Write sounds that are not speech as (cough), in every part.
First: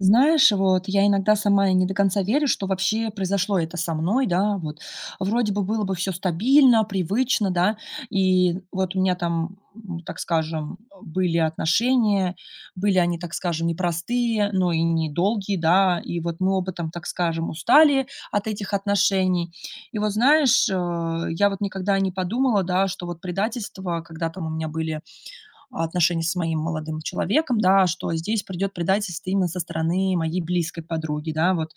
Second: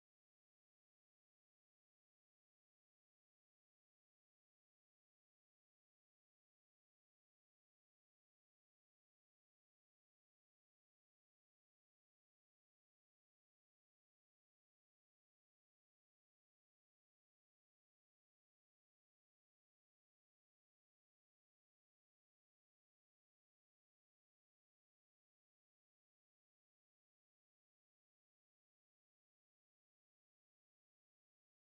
Знаешь, вот я иногда сама и не до конца верю, что вообще произошло это со мной, да, вот. Вроде бы было бы все стабильно, привычно, да, и вот у меня там, так скажем, были отношения, были они, так скажем, непростые, но и недолгие, да, и вот мы оба там, так скажем, устали от этих отношений. И вот знаешь, я вот никогда не подумала, да, что вот предательство, когда там у меня были отношения с моим молодым человеком, да, что здесь придет предательство именно со стороны моей близкой подруги, да, вот.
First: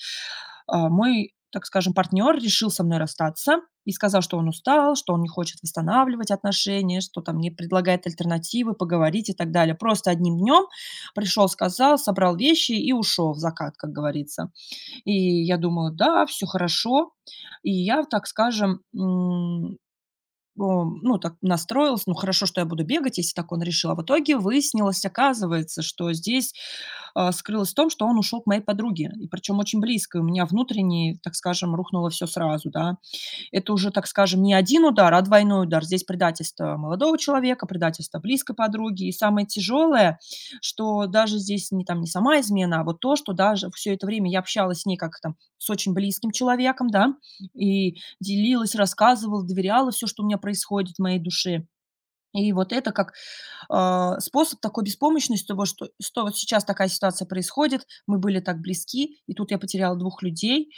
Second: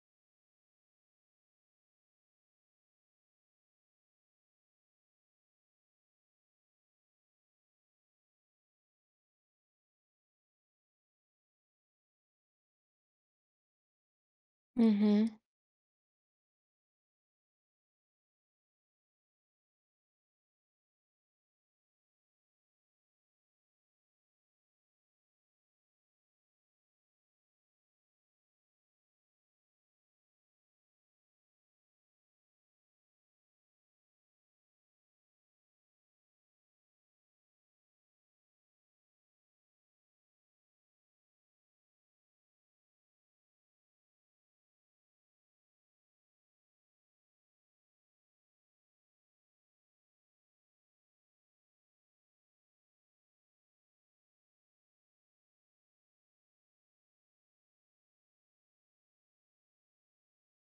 Мой, так скажем, партнер решил со мной расстаться и сказал, что он устал, что он не хочет восстанавливать отношения, что там не предлагает альтернативы, поговорить и так далее. Просто одним днем пришел, сказал, собрал вещи и ушел в закат, как говорится. Мгм. И я думала, да, все хорошо. И я, так скажем, ну, так настроилась, ну, хорошо, что я буду бегать, если так он решил. А в итоге выяснилось, оказывается, что здесь, скрылось в том, что он ушел к моей подруге, и причем очень близко. И у меня внутренне, так скажем, рухнуло все сразу, да. Это уже, так скажем, не один удар, а двойной удар. Здесь предательство молодого человека, предательство близкой подруги. И самое тяжелое, что даже здесь не там не сама измена, а вот то, что даже все это время я общалась с ней как там с очень близким человеком, да, и делилась, рассказывала, доверяла все, что у меня происходит в моей душе. И вот это как, способ такой беспомощности, того, что вот сейчас такая ситуация происходит, мы были так близки, и тут я потеряла двух людей.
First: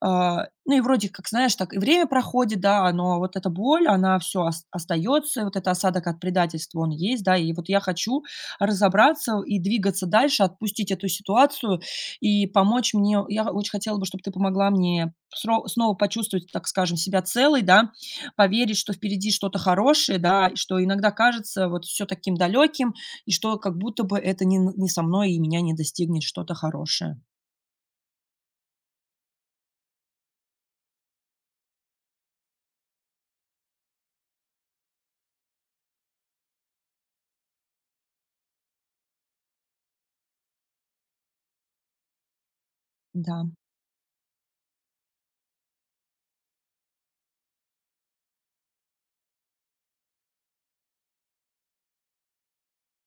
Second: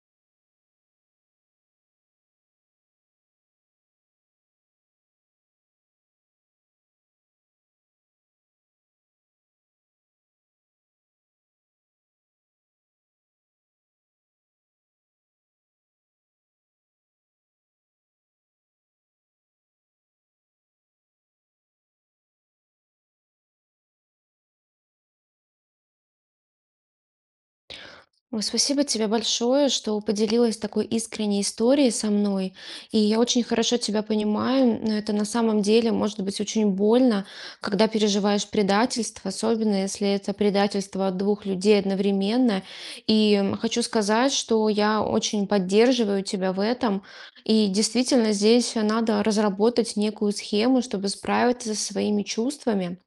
Ну и вроде как, знаешь, так и время проходит, да, но вот эта боль, она все остается, вот этот осадок от предательства, он есть, да. И вот я хочу разобраться и двигаться дальше, отпустить эту ситуацию и помочь мне. Я очень хотела бы, чтобы ты помогла мне сро снова почувствовать, так скажем, себя целой, да, поверить, что впереди что-то хорошее, да, и что иногда кажется вот все таким далеким, и что как будто бы это не со мной и меня не достигнет что-то хорошее. Ой, спасибо тебе большое, что поделилась такой искренней историей со мной. И я очень хорошо тебя понимаю. Это на самом деле может быть очень больно, когда переживаешь предательство, особенно если это предательство от двух людей одновременно. Да. Хочу сказать, что я очень поддерживаю тебя в этом. И действительно, здесь надо разработать некую схему, чтобы справиться со своими чувствами.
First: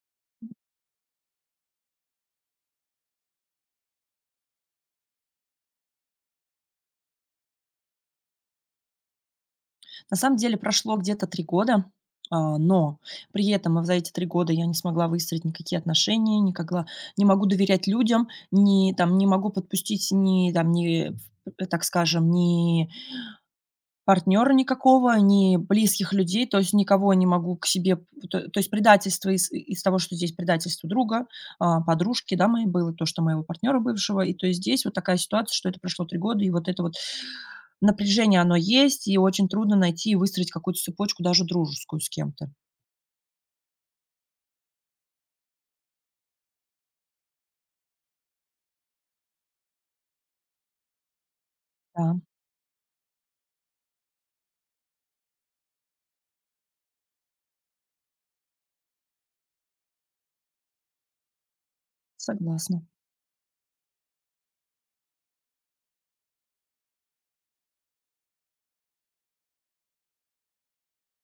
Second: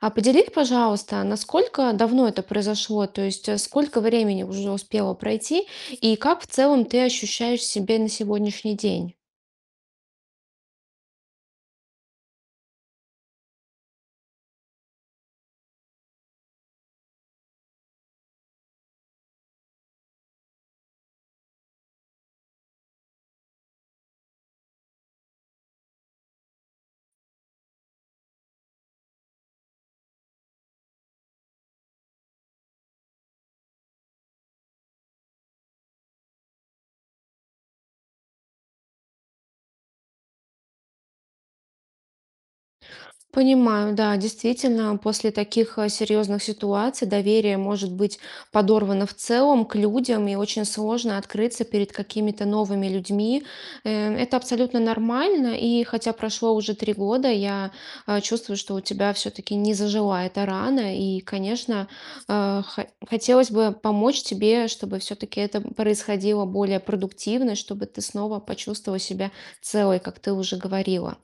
А поделись, пожалуйста, насколько давно это произошло? То есть, сколько времени уже успело пройти? И как в целом ты ощущаешь себя на сегодняшний день? На самом деле прошло где-то 3 года, но при этом и за эти 3 года я не смогла выстроить никакие отношения, не могу доверять людям, не там не могу подпустить ни там, ни, так скажем, ни партнера никакого, ни близких людей, то есть никого не могу к себе п то есть предательство из того, что здесь предательство друга, подружки, да, моей было, то, что моего партнера бывшего. И то есть здесь вот такая ситуация, что это прошло 3 года, и вот это вот напряжение, оно есть, и очень трудно найти и выстроить какую-то цепочку даже дружескую с кем-то. Понимаю, да, действительно, после таких серьезных ситуаций доверие может быть подорвано в целом к людям, и очень сложно открыться перед Да, какими-то новыми людьми. Это абсолютно нормально, и хотя прошло уже три года, я чувствую, что у тебя все-таки не зажила эта рана, и, конечно, согласна. Хотелось бы помочь тебе, чтобы все-таки это происходило более продуктивно, чтобы ты снова почувствовала себя целой, как ты уже говорила.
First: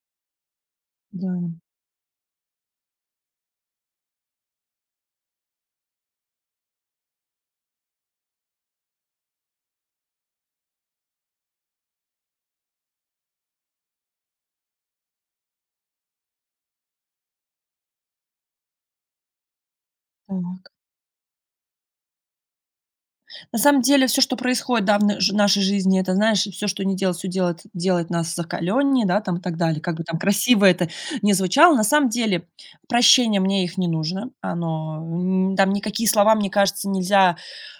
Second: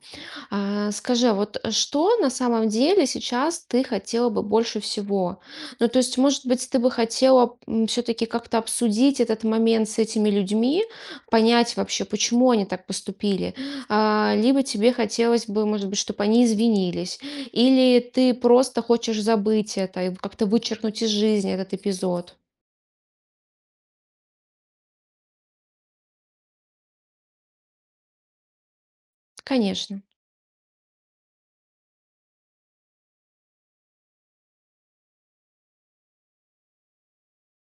А, скажи, Да, а вот, что на самом деле сейчас ты хотела бы больше всего? Ну, то есть, может быть, ты бы хотела, все таки как-то обсудить этот момент с этими людьми, понять вообще, почему они так поступили. А, либо тебе хотелось бы, может быть, чтобы они извинились, или ты просто хочешь забыть это и как-то так. вычеркнуть из жизни этот эпизод? На самом деле все, что происходит, да, в на жи нашей жизни, это, знаешь, все, что не делать, все делает нас закаленнее, да, там и так далее. Как Конечно. бы там красиво это не звучало, на самом деле прощение, мне их не нужно. Оно, там никакие слова, мне кажется, нельзя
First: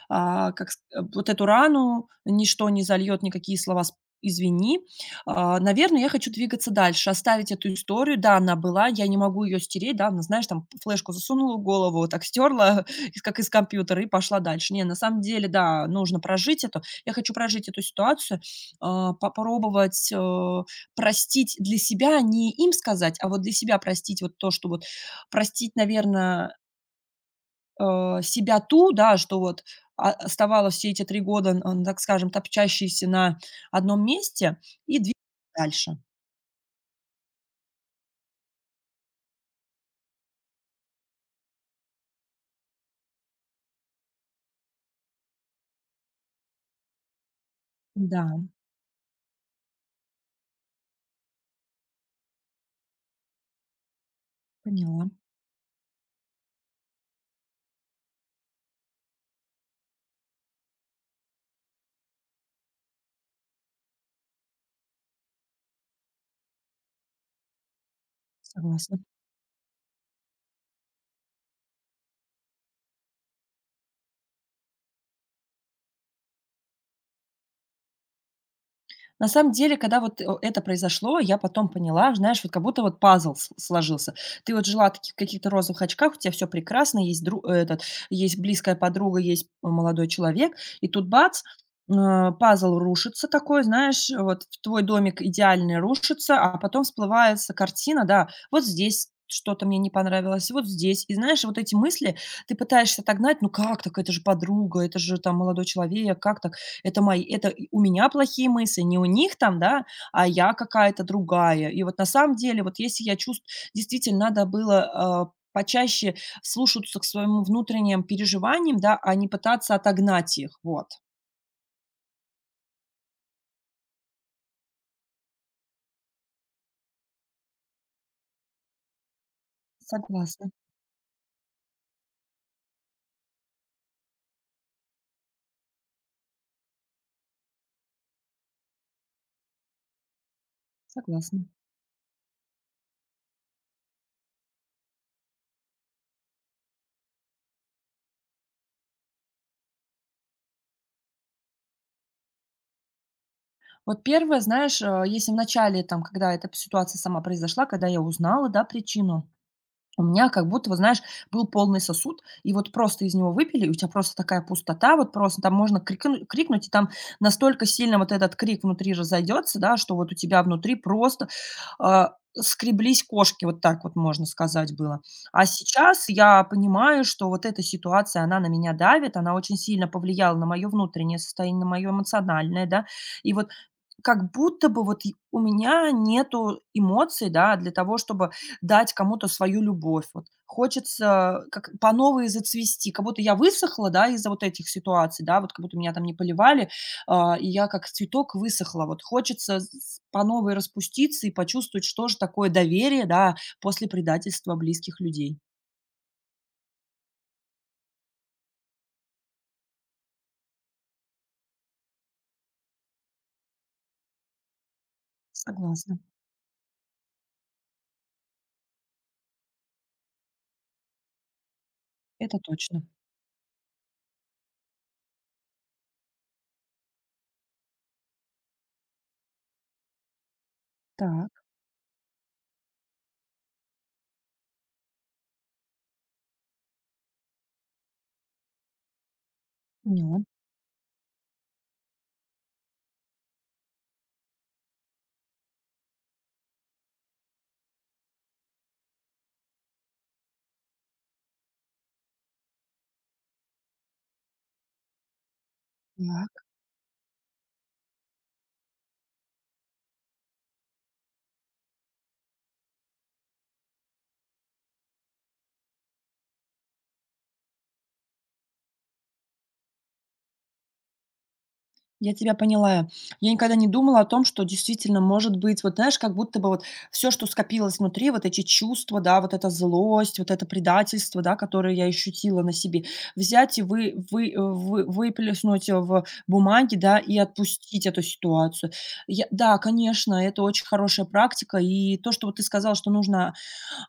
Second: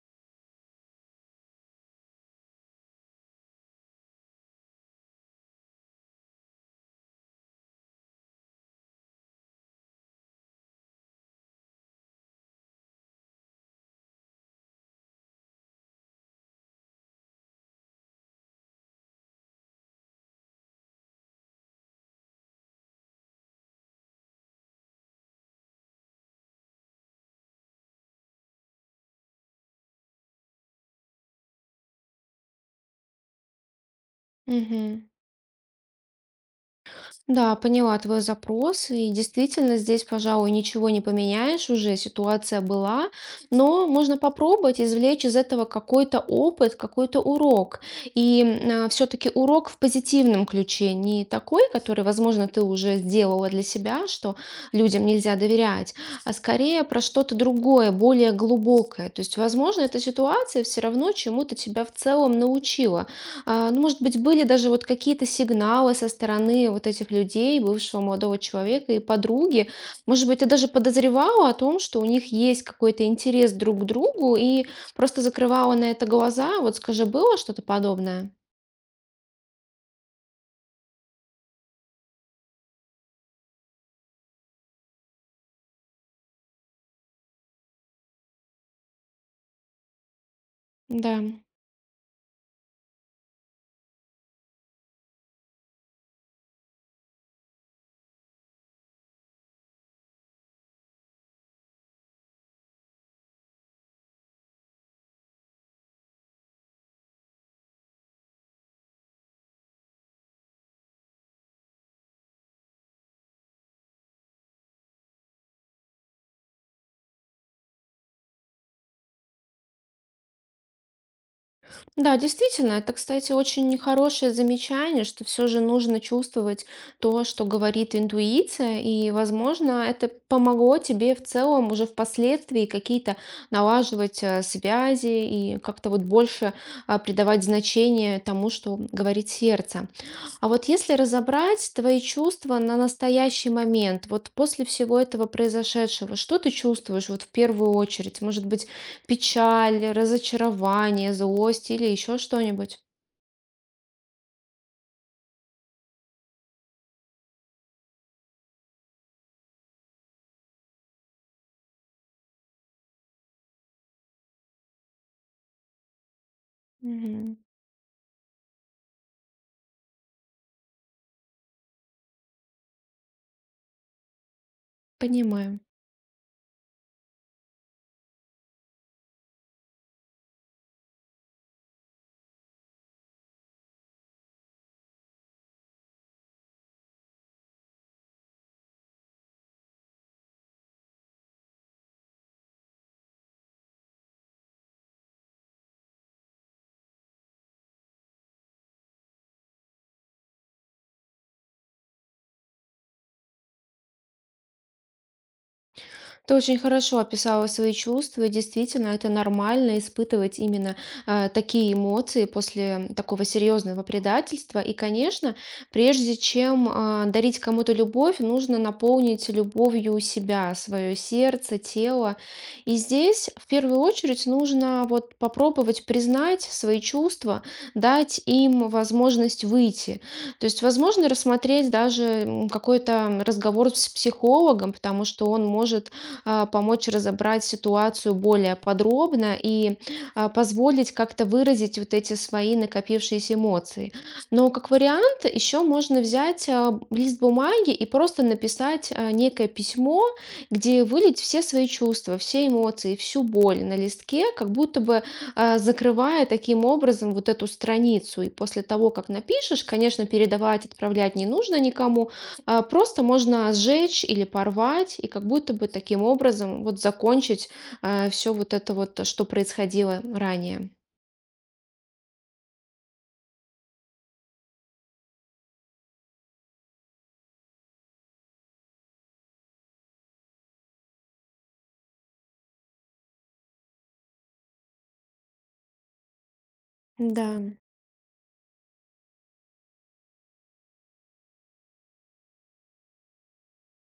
а, как ск вот эту рану ничто не зальет, никакие слова с "извини". Наверное, я хочу двигаться дальше, оставить эту историю. Да, она была, я не могу ее стереть, да, она, знаешь, там флешку засунула в голову, вот так стерла, (laughs) из компьютера, и пошла дальше. Не, на самом деле, да, нужно прожить это. Я хочу прожить эту ситуацию, попробовать, простить для себя, не им сказать, а вот для себя простить вот то, что вот простить, наверное себя ту, да, что вот оставалась все эти 3 года, н так скажем, топчащейся на одном месте и Мгм. двигалась дальше. Да, поняла твой запрос, и действительно здесь, пожалуй, ничего не поменяешь уже, ситуация была, но можно попробовать извлечь из этого какой-то опыт, какой-то урок. Да, И все-таки урок в позитивном ключе, не такой, который, возможно, ты уже сделала для себя, что людям поняла, нельзя доверять, а скорее про что-то другое, более глубокое. То есть, возможно, эта ситуация все равно чему-то тебя в целом научила. А, ну, может быть, были даже вот какие-то сигналы со стороны вот этих людей, бывшего молодого человека согласна. и подруги. Может быть, ты даже подозревала о том, что у них есть какой-то интерес друг к другу и просто закрывала на это глаза. Вот скажи, было что-то подобное? На самом деле, когда вот, это произошло, я потом поняла, знаешь, вот как будто вот пазл с сложился. Ты вот жила таки в каких-то розовых очках, у тебя все прекрасно, есть друг, этот, есть близкая подруга, есть молодой человек, и тут Да. бац, пазл рушится такой, знаешь, вот твой домик идеальный рушится, а потом всплывается картина, да, вот здесь что-то мне не понравилось, вот здесь. И знаешь, вот эти мысли ты пытаешься отогнать: "Ну как так? Это же подруга, это же там молодой человек, как так?" Это мои это и у меня плохие мысли, не у них там, да, а я какая-то другая. И вот на самом деле, вот если я чувствую, действительно, надо было, почаще слушаться к своему внутренним переживаниям, да, а не пытаться отогнать их. Вот. Да, действительно, это, кстати, очень хорошее замечание, что все же нужно чувствовать то, что говорит интуиция, и, возможно, это Согласна, помогло тебе в целом уже впоследствии какие-то налаживать связи и как-то вот больше придавать значение тому, что говорит сердце. А вот если согласна. разобрать твои чувства на настоящий момент, вот после всего этого произошедшего, что ты чувствуешь вот в первую очередь? Может быть, печаль, разочарование, злость или еще что-нибудь? Вот первое, знаешь, если в начале, там, когда эта ситуация сама произошла, когда я узнала, да, причину, у меня как будто, вот знаешь, был полный сосуд, и вот просто из него выпили, и у тебя просто такая пустота, вот просто там можно крикнуть, и там Мгм. настолько сильно вот этот крик внутри разойдется, да, что вот у тебя внутри просто скреблись кошки, вот так вот можно сказать было. А Понимаю. сейчас я понимаю, что вот эта ситуация, она на меня давит, она очень сильно повлияла на мое внутреннее состояние, на мое эмоциональное, да, и вот как будто бы вот и у меня нету эмоций, да, для того, чтобы дать кому-то свою любовь. Вот хочется как по новой зацвести, как будто я высохла, да, из-за вот этих ситуаций, да, вот как будто меня там не поливали, и я как цветок высохла. Вот хочется по новой распуститься и почувствовать, что же такое доверие, да, после предательства близких людей. Ты очень хорошо описала свои чувства, и действительно, это нормально испытывать именно такие эмоции после такого серьезного предательства. И, конечно, Согласна, прежде чем дарить кому-то любовь, нужно наполнить любовью себя, свое сердце, тело. это И точно. здесь в первую очередь нужно вот попробовать признать свои чувства, дать им возможность выйти. То есть, возможно, Так, рассмотреть даже какой-то разговор с психологом, потому что он может помочь разобрать ситуацию более подробно и поняла. Позволить как-то выразить вот эти свои накопившиеся эмоции. Но как вариант еще можно взять лист бумаги и просто написать некое письмо, где вылить все свои чувства, все эмоции, всю боль на листке, как будто бы закрывая таким образом вот эту страницу. И после того, как напишешь, конечно, передавать, отправлять не нужно никому, просто можно сжечь или порвать, и как будто бы таким образом вот закончить все вот это вот, что происходило ранее. Я тебя поняла. Я никогда не думала о том, что действительно может быть, вот знаешь, как будто бы вот все, что скопилось внутри, вот эти чувства, да, вот эта злость, вот это предательство, да, которое я ощутила на себе, взять и вы выплеснуть в бумаге, да, и Да. отпустить эту ситуацию. Я да, конечно, это очень хорошая практика. И то, что вот ты сказала, что нужно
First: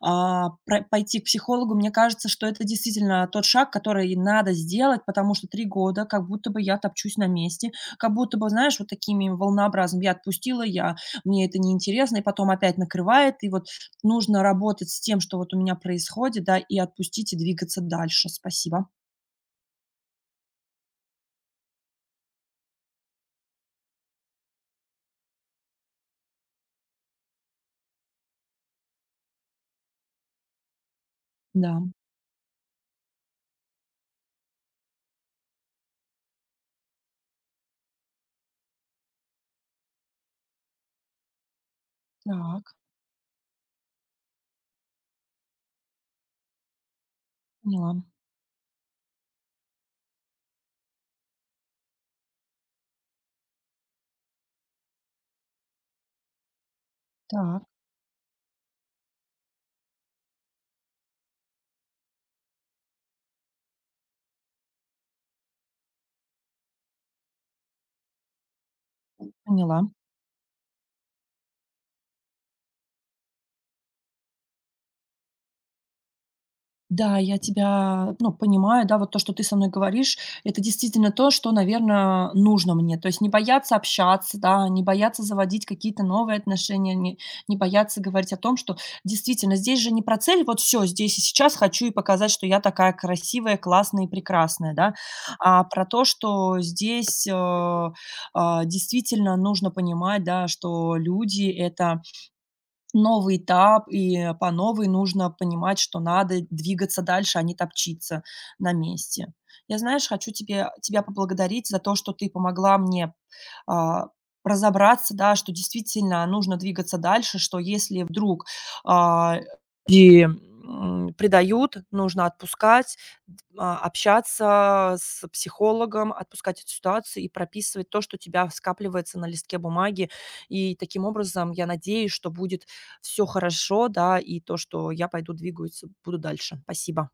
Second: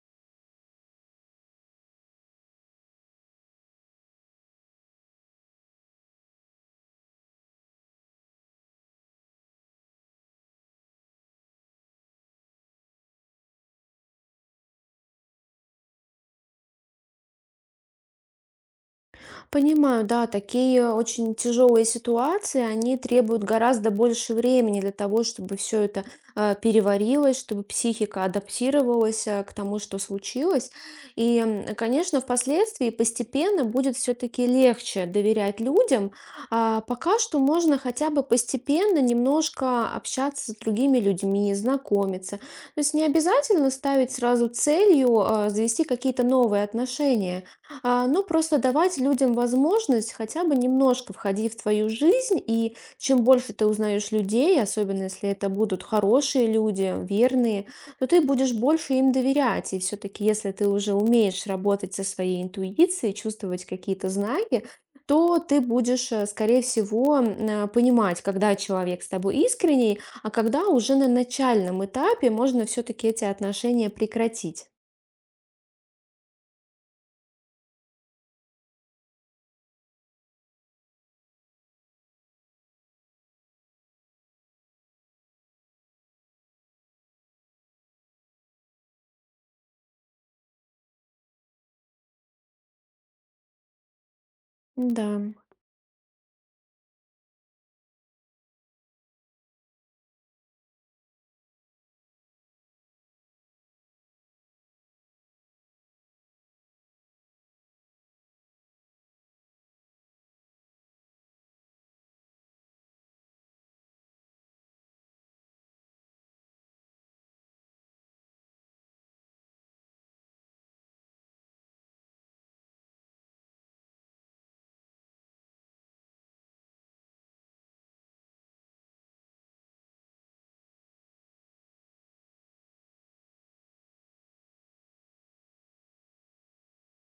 а, про пойти к психологу, мне кажется, что это действительно тот шаг, который надо сделать, потому что 3 года как будто бы я топчусь на месте, как будто бы, знаешь, вот такими волнообразными: я отпустила, я мне это неинтересно, и потом опять накрывает. И вот нужно работать с тем, что вот у меня происходит, да, и отпустить, и двигаться дальше. Спасибо. Понимаю, да, такие очень тяжелые ситуации, они требуют гораздо больше времени для того, чтобы все это переварилось, чтобы психика адаптировалась к тому, что случилось. И, Да, конечно, впоследствии постепенно будет все-таки легче доверять людям. А пока что можно хотя бы постепенно немножко общаться с другими людьми, знакомиться. То так, есть не обязательно ставить сразу целью завести какие-то новые отношения. поняла. А, ну, просто давать людям возможность хотя бы немножко входить в твою жизнь, и чем больше ты узнаешь людей, особенно если это будут хорошие люди, Так, верные, то ты будешь больше им доверять. И все-таки, если ты уже умеешь работать со своей интуицией, чувствовать какие-то знаки, то ты будешь, э, скорее всего, м, э, понимать, когда человек с тобой поняла. искренний, а когда уже на начальном этапе можно все-таки эти отношения прекратить. Да, я тебя, ну, понимаю, да, вот то, что ты со мной говоришь, это действительно то, что, наверное, нужно мне. То есть не бояться общаться, да, не бояться заводить какие-то новые отношения, не бояться говорить о том, что действительно здесь же не про цель, вот все, здесь и сейчас хочу и показать, что я такая красивая, классная и прекрасная, да, Да. а про то, что здесь действительно нужно понимать, да, что люди это новый этап, и по новой нужно понимать, что надо двигаться дальше, а не топчиться на месте. Я, знаешь, хочу тебе тебя поблагодарить за то, что ты помогла мне, а, разобраться, да, что действительно нужно двигаться дальше, что если вдруг, а, предают, нужно отпускать, общаться с психологом, отпускать эту ситуацию и прописывать то, что у тебя скапливается на листке бумаги. И таким образом, я надеюсь, что будет все хорошо, да, и то, что я пойду двигаюсь, буду дальше. Спасибо.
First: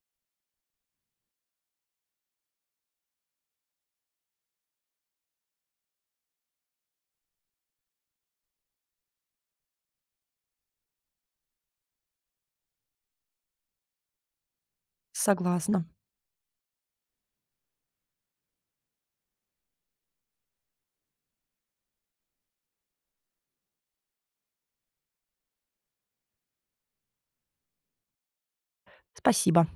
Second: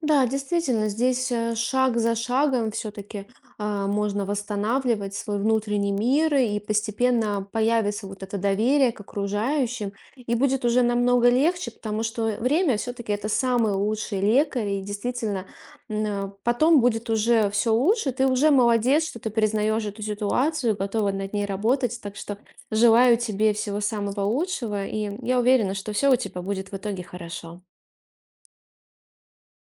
Да, действительно, здесь шаг за шагом все-таки можно восстанавливать свой внутренний мир, и постепенно появится вот это доверие к окружающим, и будет уже намного легче, потому что время все-таки это самый лучший лекарь, и действительно Согласна. Потом будет уже все лучше, ты уже молодец, что ты признаешь эту ситуацию, готова над ней работать, так что желаю тебе всего самого лучшего, и я уверена, что все у тебя будет в итоге хорошо. Спасибо.